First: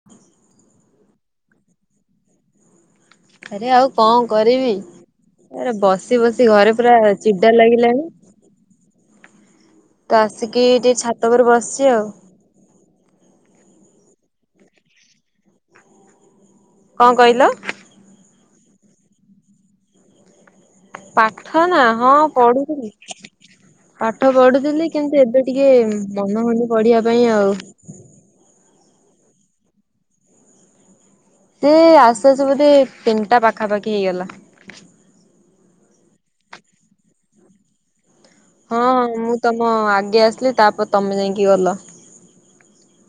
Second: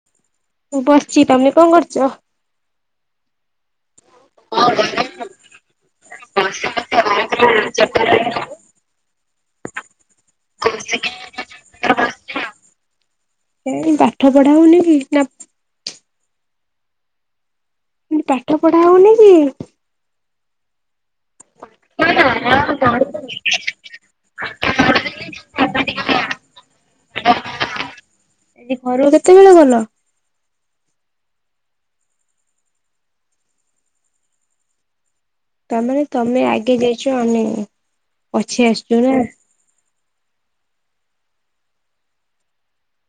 [inaudible] ମୁଁ ବସିଛି। ତମେ କଁ କରୁଛ? ଆରେ ଆଉ କଁ କରିବି। ଆରେ ବସି ବସି ଘରେ ପୁରା ଚିଡା ଲାଗିଲାଣି। ତ ଆସିକି ଟିକେ ଛାତ ଉପରେ ବସିଛି ଆଉ। କାଇଁ ପାଠ ପଢା ହଉନି କି ନା। କଁ କହିଲ। ପାଠ ପଢ଼ା ହଉନି କି। ପାଠ ନା ହଁ ପଢୁଥିଲି। ପାଠ ପଢୁଥିଲି କିନ୍ତୁ ଏବେ ଟିକେ ଆଜି ମନ ହଉନି ପଢିବା ପାଇଁ ଆଉ। ଆଜି ଘରୁକୁ କେତେ ବେଳେ ଗଲ? ସେ ଆସୁ ଆସୁ ବୋଧେ ତିନିଟା ପାଖାପାଖି ହେଇଗଲା। ତା ମାନେ ତମେ ଆଗେ ଯାଇଛ ଆମେ। ପଛେ ହଁଁ ଆସିଛୁ ହଁ ନା ମୁଁ ତମ ଆଗେ ଆସିଲି ତାପରେ ତମେ ଯାଇଁ କି ଗଲ।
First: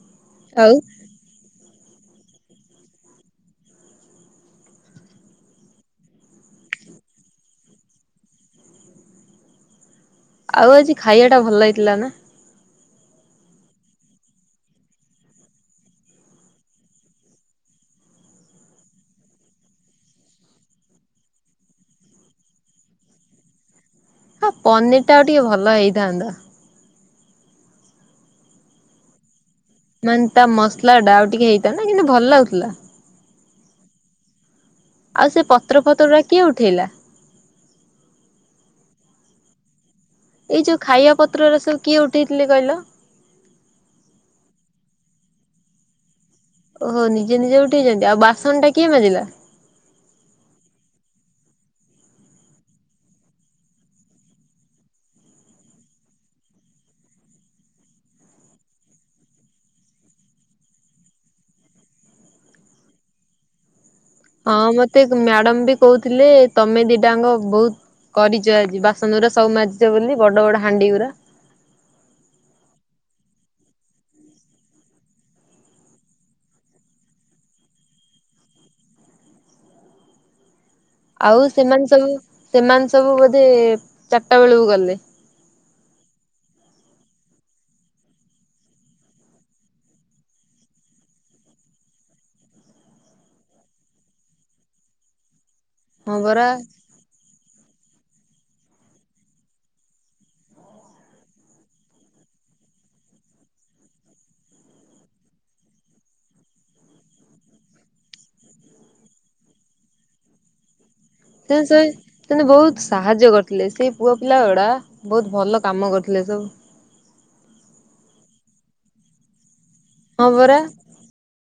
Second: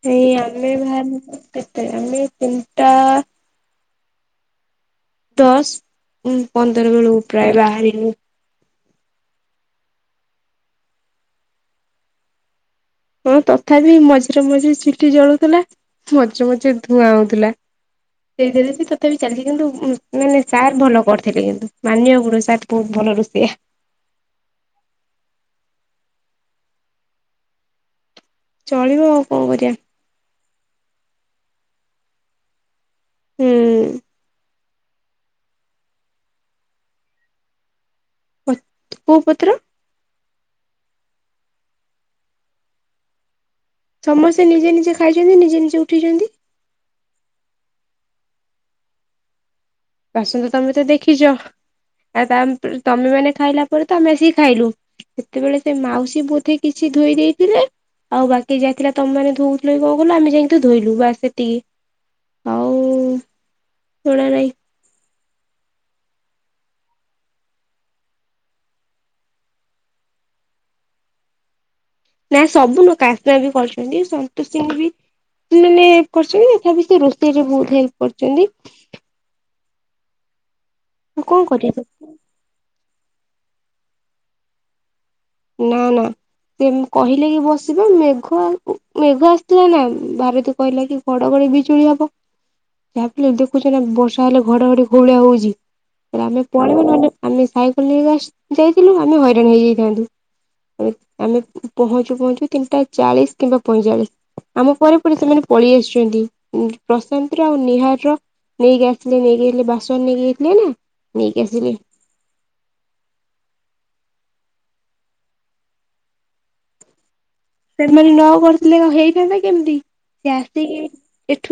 ହେଇ ଆମେ ଆଉ ବାହାରିଲୁ କେତେ ଆମେ ତିନିଟା। ଦଶ ପନ୍ଦର ବେଳକୁ ପ୍ରାୟ ବାହାରିଲୁ। ଆଉ ଆଜି ଖାଇବା ଟା ଭଲ ହେଇଥିଲା ନା। ହଁ ତଥାପି ମଝିରେ ମଝିରେ ସିଟି ଜଳୁଥିଲା ମଝିରେ ମଝିରେ ଧୂଆଁ ହଉଥିଲା। ସେଇଥିରେ ସେ ତଥାପି ଚାଲିଛି କିନ୍ତୁ ଉଁ ମ ମାନେ ସାର୍ ଭଲ କରିଥିଲେ କିନ୍ତୁ ମାନିବାକୁ ପଡ଼ିବ ସାର୍। ବହୁତ୍ ଭଲ ରୋସେୟା। ହଁ ପନିର୍ ଟା ଆଉ ଟିକେ ଭଲ ହେଇଥାନ୍ତା। ଚଳିବ ଆଉ କଣ କରିବା। ମାନେ ତା ମସଲାଟା ଆଉ ଟିକେ ହେଇଥାନ୍ତା କିନ୍ତୁ ଭଲ ଲାଗୁଥିଲା। ହୁଁ। ଆଉ ସେ ପତ୍ର ଫତ୍ର ଗୁରା କିଏ ଉଠେଇଲା? ପତ୍ କୋଉ ପତ୍ର। ଏଇ ଯୋଉ ଖାଇବା ପତ୍ର ଗୁରା ସବୁ କିଏ ଉଠେଇ ଥିଲେ କହିଲ। ସମସ୍ତେ ନିଜେ ନିଜେ ଖାଇଛନ୍ତି ନିଜେ ନିଜେ ଉଠେଇଛନ୍ତି। ଓହୋ ନିଜେ ନିଜେ ଉଠେଇଛନ୍ତି ଆଉ ବାସନ ଟା କିଏ ମାଜିଲା। ବାସନ ତ ତମେ ତ ଦେଖିଛ ଆ ତାମ୍ ତମେ ମାନେ ଖାଇଲା ପରେ ତ ଆମେ ଆସିକି ଖାଇଲୁ। ସେତେବେଳେ ସେ ମାଉସୀ ବୋଧେ କିଛି ଧୋଇ ଦେଇଥିଲେ। ଆଉ ବାକି ଯାହା ଥିଲା ତମ ମାନେ ଧଉଥିଲ କି କଁ କଲ ଆମେ ଯାଇଁକି ତ ଧୋଇଲୁ ବାସ୍ ସେତିକି। ଆଉ [unintelligible] ଶୁଣା ନାହିଁ ହଁ ମତେ ମ୍ୟାଡାମ ବି କହୁଥିଲେ ତମେ ଦିଟା ଆଙ୍କ ବହୁତ। କରିଛ ଆଜି ବାସନ ଗୁରା ସବୁ ମାଜିଛ ବୋଲି ବଡ ବଡ ହାଣ୍ଡି ଗୁୁରା। ନା ସବୁ ନୁଅ କାସ୍ନା ବି କରିୁଛନ୍ତି ସନ୍ତୋଷିନି ବି। ମାନେ କରିଛନ୍ତି ତଥାପି ସେ ରୋଷେଇ ରେ ବହୁତ ହେଲ୍ପ କରିଛନ୍ତି। ଆଉ କଣ କରିବା ସେମାନେ ସବୁ ସେମାନେ ସବୁ ବୋଧେ ଚାରିଟା ବେଳକୁ ଗଲେ। ନା ନା। ସିଏ ମ୍ କହିଲେ କି ବସିବ ମେଘ ଆ ଉ ମେଘ ଆସୁଥିଲା ନା ଭାରତୁ କହିଲା କି। ଘଡଘଡି ବିଜୁଳି ହବ ଯାହା ବି ହେଲେ ଦେଖୁଛ ନା ବର୍ଷା ହେଲେ ଘଡଘଡି କୋଉ ଭଳିଆ ହଉଛି। ହଁ କହିଲା ଆମେ ପରା ପଳେଇବା ନହେଲେ ଆମେ ସାଇକେଲ ନେଇକ ଆସ୍ ଯାଇଥିଲୁ ଆମେ ହଇରାଣ ହେଇ ଯାଇ ଥାନ୍ତୁ। ଆମେ ପହଞ୍ଚୁ ପହଞ୍ଚୁ ତିନିଟା ଚାଳିଶ କିମ୍ବା ପଇଁଚାଳିଶ। ଆମ ପରେ ପରେ ସେମାନେ ପଳେଇ ଆସିଛନ୍ତି ଉଁ ପ୍ରଶାନ୍ତ ର ଆଉ ନିହାର ର। ନେଇକି ଆସଲେ ନେଇକି ଯାଇଥିଲେ ବାସନ ନେଇକି ଯାଇଥିଲେ ନା। ନେଇକି ସେ ଆସିଲେ ସେଇ। ସେମାନେ ବହୁତ ସାହାଯ୍ୟ କରିଥିଲେ ସେଇ ପୁଅ ପିଲା ଗୁଡା ବହୁତ ଭଲ କାମ କରିଥିଲେ ସବୁ। ସେମାନେ ନ କରିିଥିଲେ ହେଇଥାନ୍ତା କେମିତି ହଁ ସେ ପରା। ଆସିକି ଏଠୁ